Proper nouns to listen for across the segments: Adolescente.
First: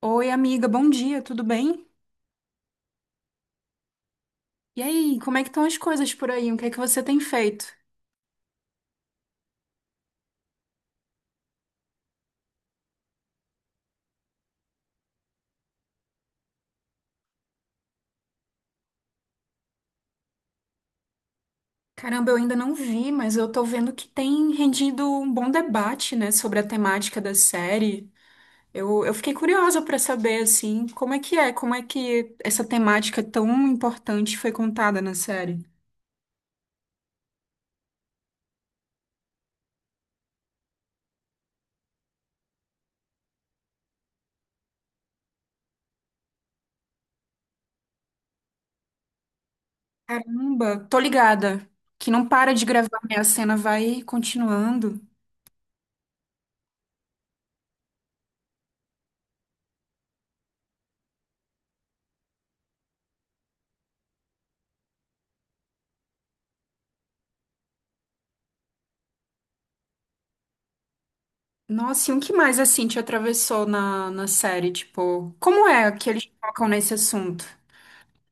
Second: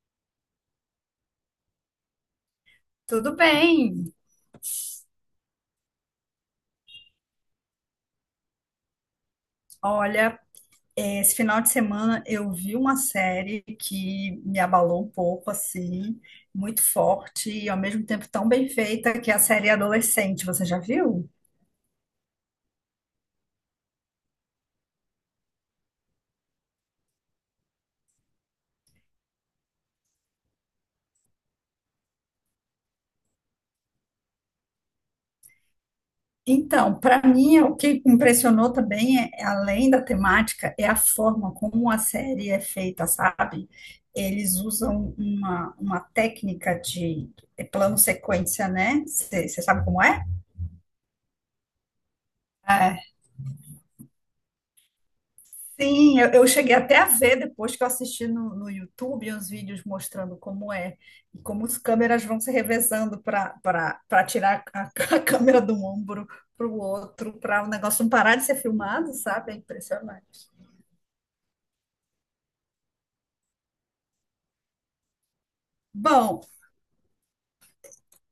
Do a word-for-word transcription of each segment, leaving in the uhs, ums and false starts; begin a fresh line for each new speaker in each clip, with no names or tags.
Oi, amiga, bom dia, tudo bem?
Tudo bem.
E aí, como é que estão as coisas por aí? O que é que você tem feito?
Olha, eh, esse final de semana eu vi uma série que me abalou um pouco, assim, muito forte e ao mesmo tempo tão bem feita, que é a série Adolescente. Você já viu?
Caramba, eu ainda não vi, mas eu tô vendo que tem rendido um bom debate, né, sobre a temática da série. Eu, eu fiquei curiosa pra saber, assim, como é que é, como é que essa temática tão importante foi contada na série.
Então, para mim, o que impressionou também, é, além da temática, é a forma como a série é feita, sabe? Eles usam uma, uma técnica de plano-sequência, né? Você sabe como é?
Caramba, tô ligada, que não para de gravar, né? A cena vai continuando.
Sim, eu, eu cheguei até a ver depois que eu assisti no, no YouTube uns vídeos mostrando como é e como as câmeras vão se revezando para para tirar a, a câmera de um ombro para o outro, para o negócio não parar de ser filmado, sabe? É impressionante.
Nossa, e o que mais, assim, te atravessou na, na série? Tipo, como é que eles
Bom,
tocam nesse assunto?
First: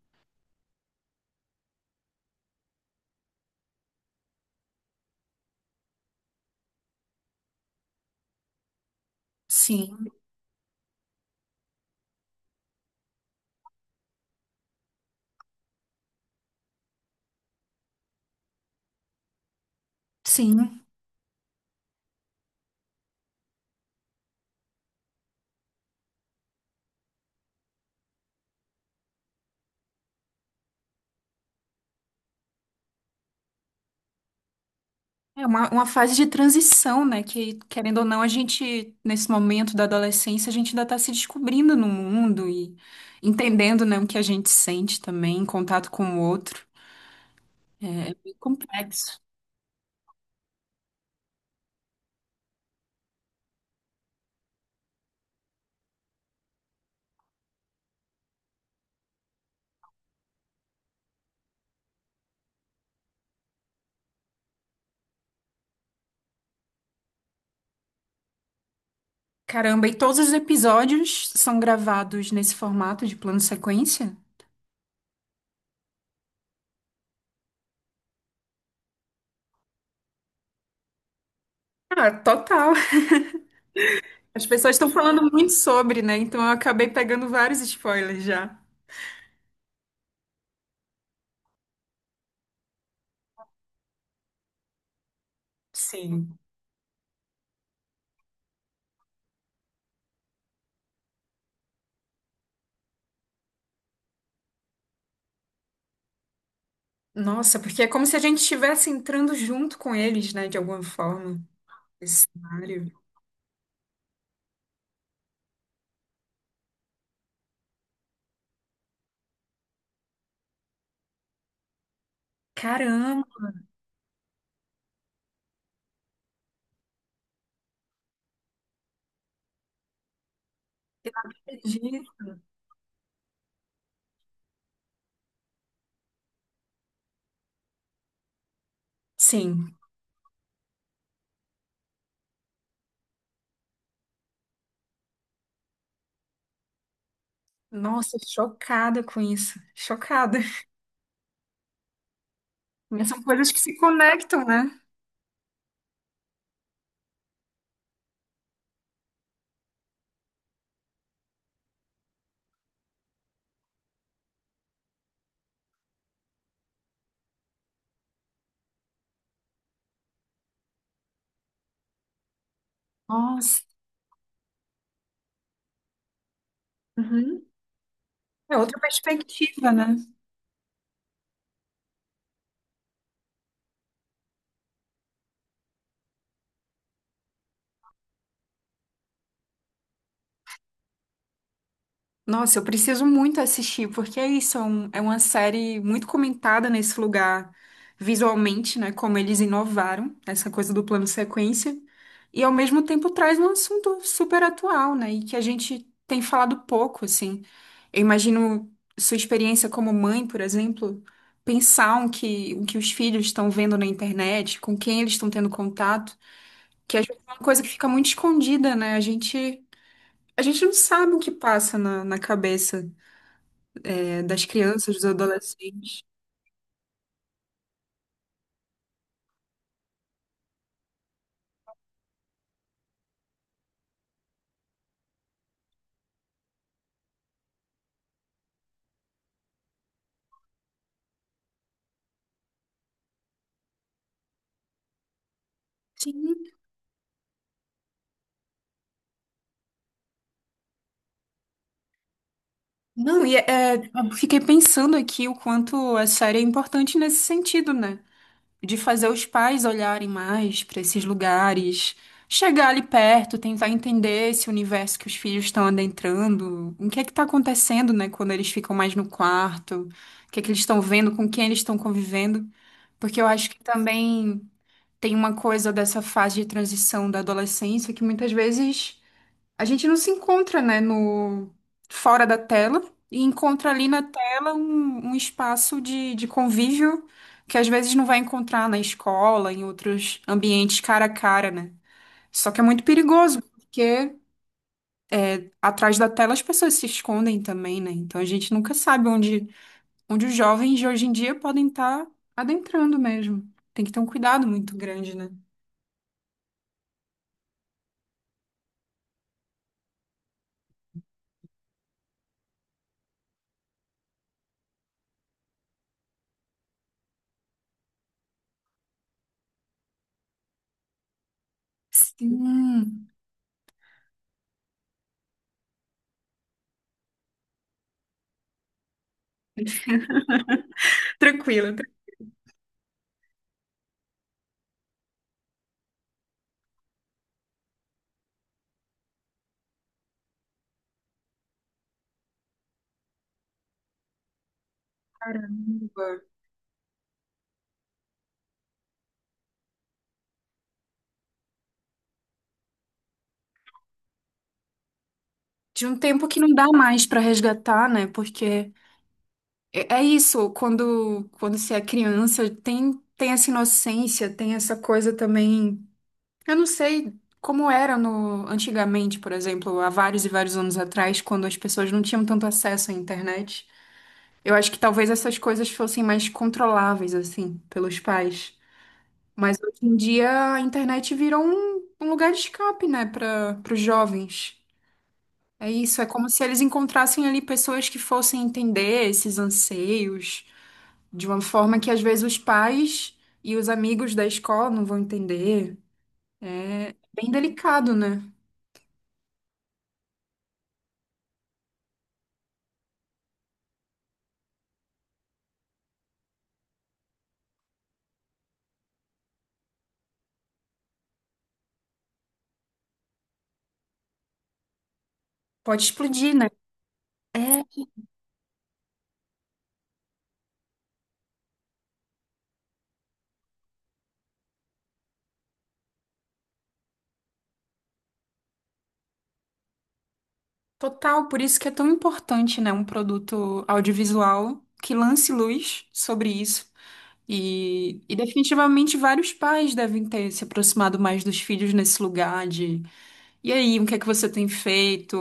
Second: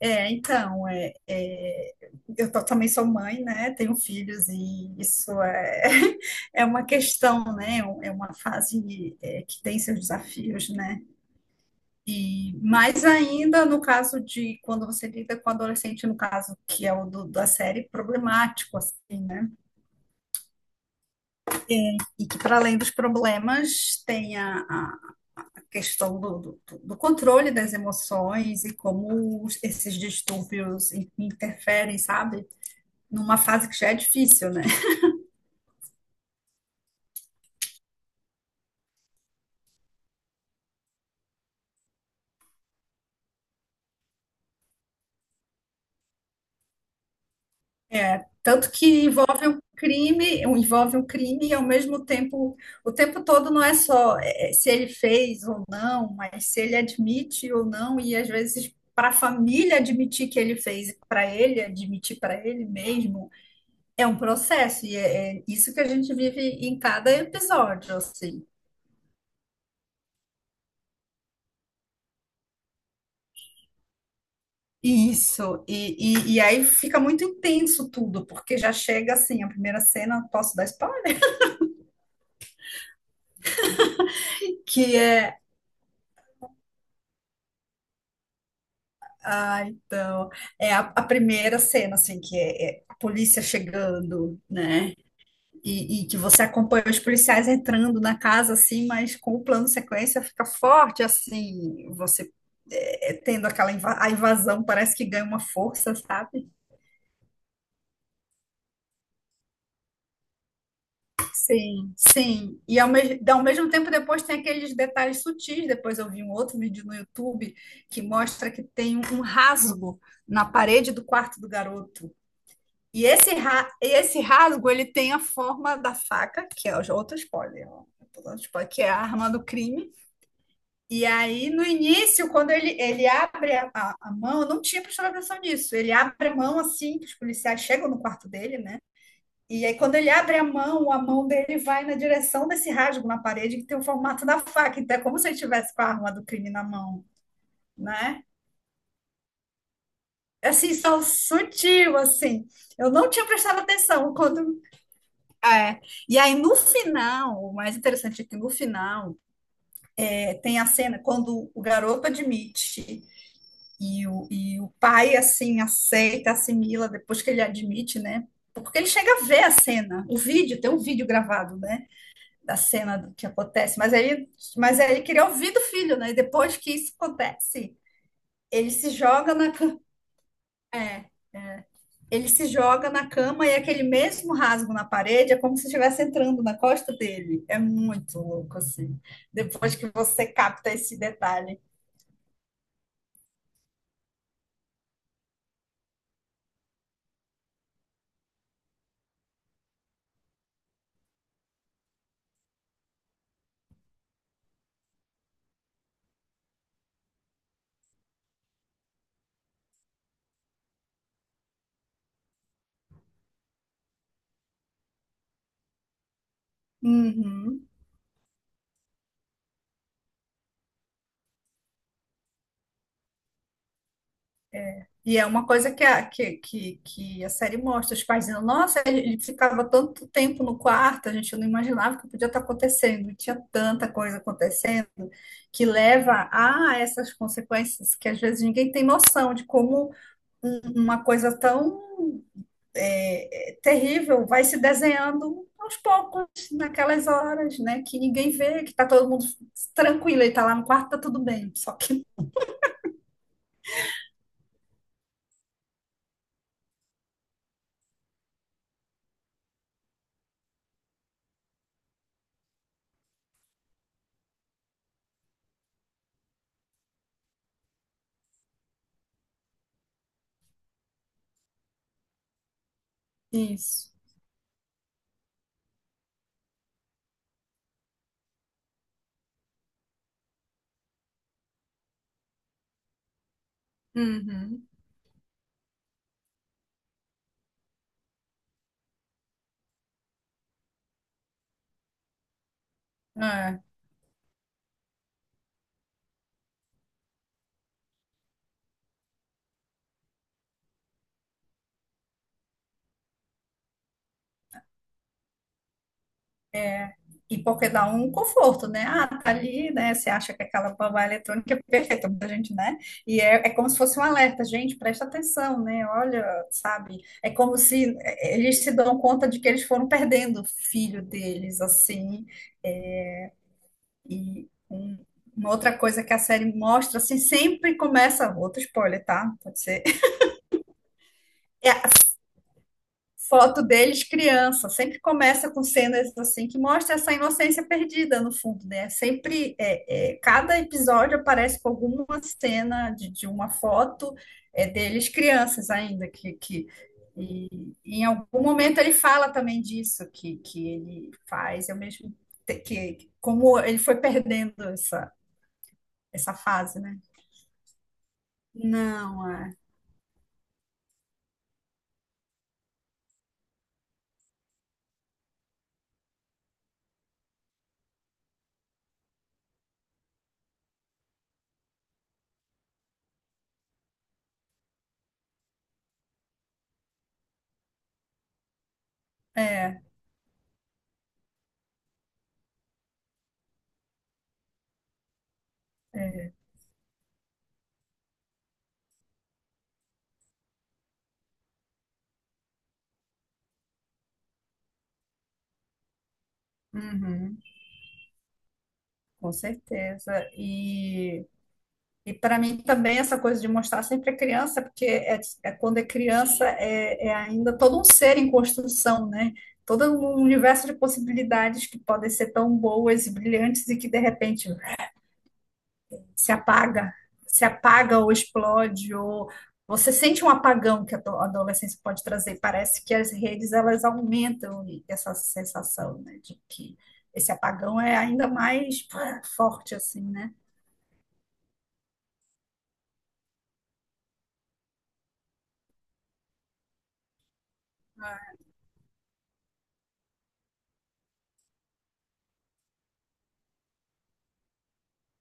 é, então, é, é, eu tô- também sou mãe, né? Tenho filhos e isso é, é uma questão, né? É uma fase, é, que tem
Sim,
seus desafios, né? E mais ainda no caso de quando você lida com adolescente, no caso que é o do- da série, problemático, assim, né?
sim.
E que para além dos problemas tem a, a questão do, do, do controle das emoções e como os- esses distúrbios interferem, sabe? Numa fase que já é difícil, né?
É uma, uma fase de transição, né? Que, querendo ou não, a gente, nesse momento da adolescência, a gente ainda está se descobrindo no mundo e entendendo, né, o que a gente sente também, em contato com o outro. É é bem
Tanto que
complexo.
envolve um crime, um, envolve um crime e ao mesmo tempo, o tempo todo não é só eh, se ele fez ou não, mas se ele admite ou não, e às vezes para a família admitir que ele fez, para ele admitir para ele mesmo, é um processo, e é, é isso que a gente vive em cada episódio, assim.
Caramba, e todos os episódios são gravados nesse formato de plano sequência?
Isso, e, e, e aí fica muito intenso tudo, porque já chega assim, a primeira cena, posso dar spoiler?
Ah, total. As pessoas estão
Que
falando
é
muito sobre, né? Então eu acabei pegando vários spoilers já.
Ah, então, é a, a primeira cena, assim, que é, é a polícia chegando, né? E, e que
Sim.
você acompanha os policiais entrando na casa, assim, mas com o plano sequência fica forte, assim, você é, é, tendo aquela inva- a invasão, parece que ganha uma força, sabe?
Nossa, porque é como se a gente estivesse entrando junto com eles, né, de alguma forma,
Sim,
nesse
sim. E ao,
cenário.
mes- ao mesmo tempo, depois tem aqueles detalhes sutis. Depois eu vi um outro vídeo no YouTube que mostra que tem um rasgo na parede do quarto do garoto. E
Caramba,
esse, ra e esse rasgo, ele tem a forma da faca, que é o- outro spoiler, ó. Eu tô dando spoiler, que é a arma do crime. E aí, no
entendi.
início, quando ele, ele abre a, a- a mão, eu não tinha prestado atenção nisso. Ele abre a mão assim, que os policiais chegam no quarto dele, né? E aí,
Sim.
quando ele abre a mão, a mão dele vai na direção desse rasgo na parede, que tem o formato da faca. Então, é como se ele tivesse com a arma do crime na mão,
Nossa,
né?
chocada com isso. Chocada.
É, assim, só sutil, assim. Eu
Mas
não
são
tinha
coisas que
prestado
se
atenção.
conectam,
Quando
né?
É. E aí no final, o mais interessante é que no final é, tem a cena quando o garoto admite e o, e o pai assim aceita, assimila depois que ele admite, né? Porque ele chega a ver a cena, o vídeo, tem um vídeo gravado, né? Da cena do que
Nossa.
acontece, mas aí, mas aí ele queria ouvir do filho, né? E depois que isso
Uhum.
acontece,
É
ele
outra
se joga na,
perspectiva, né?
ele se joga na cama e é aquele mesmo rasgo na parede é como se estivesse entrando na costa dele. É muito louco, assim. Depois que você capta esse detalhe.
Nossa, eu preciso muito assistir, porque é isso, é, um- é uma série muito comentada nesse lugar visualmente, né? Como eles inovaram essa coisa do plano sequência, e ao mesmo tempo traz um assunto super atual, né? E que a gente tem falado pouco, assim. Eu imagino sua experiência como mãe, por exemplo, pensar o que, o que os filhos estão vendo na internet, com quem eles estão tendo contato, que às vezes é uma coisa
Uhum.
que fica muito escondida, né? A gente, a gente não sabe o que passa na na cabeça das crianças, dos
E é uma coisa que
adolescentes.
a, que, que, que a série mostra. Os pais dizendo, nossa, ele ele ficava tanto tempo no quarto, a gente não imaginava que podia estar acontecendo. Tinha tanta coisa acontecendo que leva a essas consequências que às vezes ninguém tem noção de como um- uma coisa tão é, é terrível vai se desenhando aos poucos,
Sim.
naquelas horas, né? Que ninguém vê, que tá todo mundo tranquilo, ele tá lá no quarto, tá tudo bem. Só que
Não, e é, é, eu fiquei pensando aqui o quanto a série é importante nesse sentido, né? De fazer os pais olharem mais para esses lugares, chegar ali perto, tentar entender esse universo que os filhos estão adentrando, o que é que está acontecendo, né, quando eles ficam mais no quarto, o que é que eles estão vendo, com quem eles estão convivendo, porque eu acho que
isso.
também tem uma coisa dessa fase de transição da adolescência que muitas vezes a gente não se encontra, né, no fora da tela e encontra ali na tela
Uhum.
um, um espaço de, de convívio que às vezes não vai encontrar na escola, em outros ambientes cara a cara, né? Só que é muito perigoso,
É.
porque atrás da tela as pessoas se escondem também, né? Então a gente nunca sabe onde, onde os jovens de hoje em dia podem estar adentrando mesmo. Tem que ter um cuidado muito grande, né?
E porque dá um conforto, né? Ah, tá ali, né? Você acha que aquela babá eletrônica é perfeita pra gente, né? E é, é como se fosse um alerta, gente, presta atenção, né? Olha, sabe? É como se é, eles se dão conta de que eles foram perdendo o filho deles, assim,
Sim,
e um- uma outra coisa que a série mostra, assim, sempre começa, outro spoiler, tá? Pode ser. É
tranquila.
a foto deles criança, sempre começa com cenas assim que mostra essa inocência perdida no fundo, né? Sempre, é, é, cada episódio aparece com alguma cena de, de uma foto é, deles crianças
Caramba.
ainda, que, que e, em algum momento ele fala também disso, que, que ele faz, eu mesmo, que, que- como ele foi perdendo essa,
De um tempo
essa
que não dá
fase, né?
mais para resgatar, né? Porque
Não, é.
é é isso, quando quando você é criança, tem tem essa inocência, tem essa coisa também. Eu não sei como era no antigamente, por exemplo, há vários e vários anos atrás, quando as pessoas não tinham tanto acesso à internet. Eu acho que talvez essas coisas fossem mais controláveis assim pelos pais. Mas hoje
É,
em dia a internet virou um, um lugar de escape, né, para os jovens. É isso, é como
é.
se eles encontrassem ali pessoas que fossem entender esses anseios de uma forma que às vezes os pais e os amigos da escola não vão entender. É bem
Uhum,
delicado, né?
com certeza. E, e para mim também essa coisa de mostrar sempre a criança, porque é, é quando é criança é, é ainda todo um ser em construção, né? Todo um universo de possibilidades que podem ser tão boas e brilhantes e que de repente
Pode
se
explodir, né?
apaga, se
É
apaga ou explode, ou você sente um apagão que a ado- a adolescência pode trazer. Parece que as redes elas aumentam essa sensação, né, de que esse apagão é ainda mais pá, forte assim, né?
total, por isso que é tão importante, né, um produto audiovisual que lance luz sobre isso. E, e definitivamente vários pais devem ter se aproximado mais dos filhos nesse lugar. E aí, o que é que você tem feito?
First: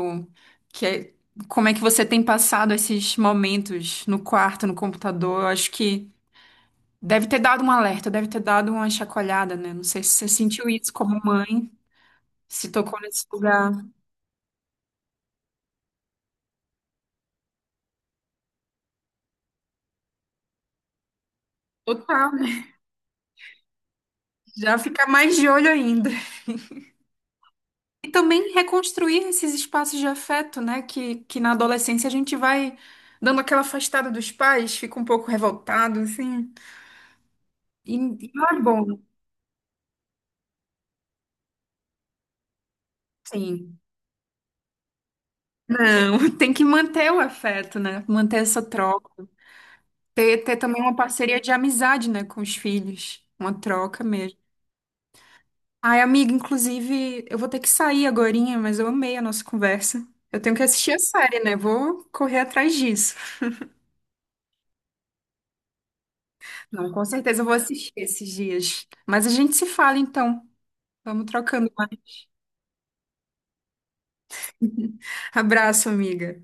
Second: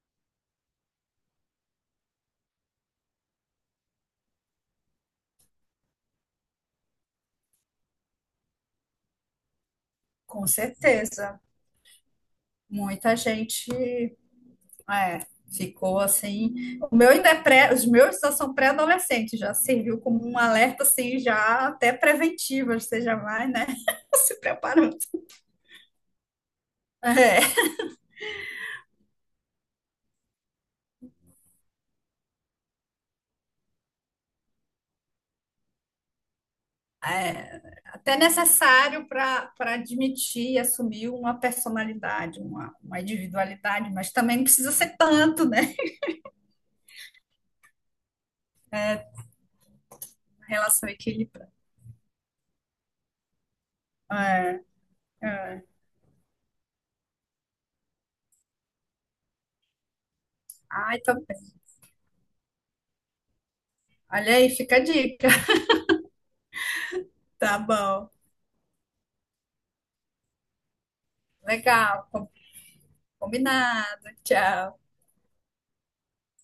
Que é- Como é que você tem passado esses momentos no quarto, no computador? Eu acho que deve ter dado um alerta, deve ter dado uma chacoalhada, né? Não sei se você
Com
sentiu isso como
certeza.
mãe, se tocou
Muita
nesse lugar.
gente é, ficou assim. O meu ainda é pré, os meus já são pré-adolescentes, já serviu como um alerta assim, já até
Total, né?
preventivo, você já vai, né? Se
Já
preparando.
fica mais de olho ainda.
É.
E também reconstruir esses espaços de afeto, né? Que, que na adolescência a gente vai dando aquela afastada dos pais, fica um pouco revoltado, assim.
É,
E
até
e não é bom,
necessário para para admitir e assumir uma personalidade, uma, uma
sim.
individualidade, mas também não precisa ser tanto, né?
Não, tem que manter o afeto, né? Manter essa troca. Ter, ter também
Relação
uma parceria
equilibrada.
de amizade, né, com os filhos. Uma troca mesmo.
É, é.
Ai, amiga, inclusive, eu vou ter que sair agorinha, mas eu amei a nossa conversa. Eu tenho que assistir a
Ai, tô
série,
bem.
né? Vou correr atrás disso.
Olha aí, fica a dica.
Não, com certeza eu vou
Tá
assistir
bom.
esses dias. Mas a gente se fala então. Vamos trocando mais.
Legal. Combinado. Tchau.
Abraço, amiga.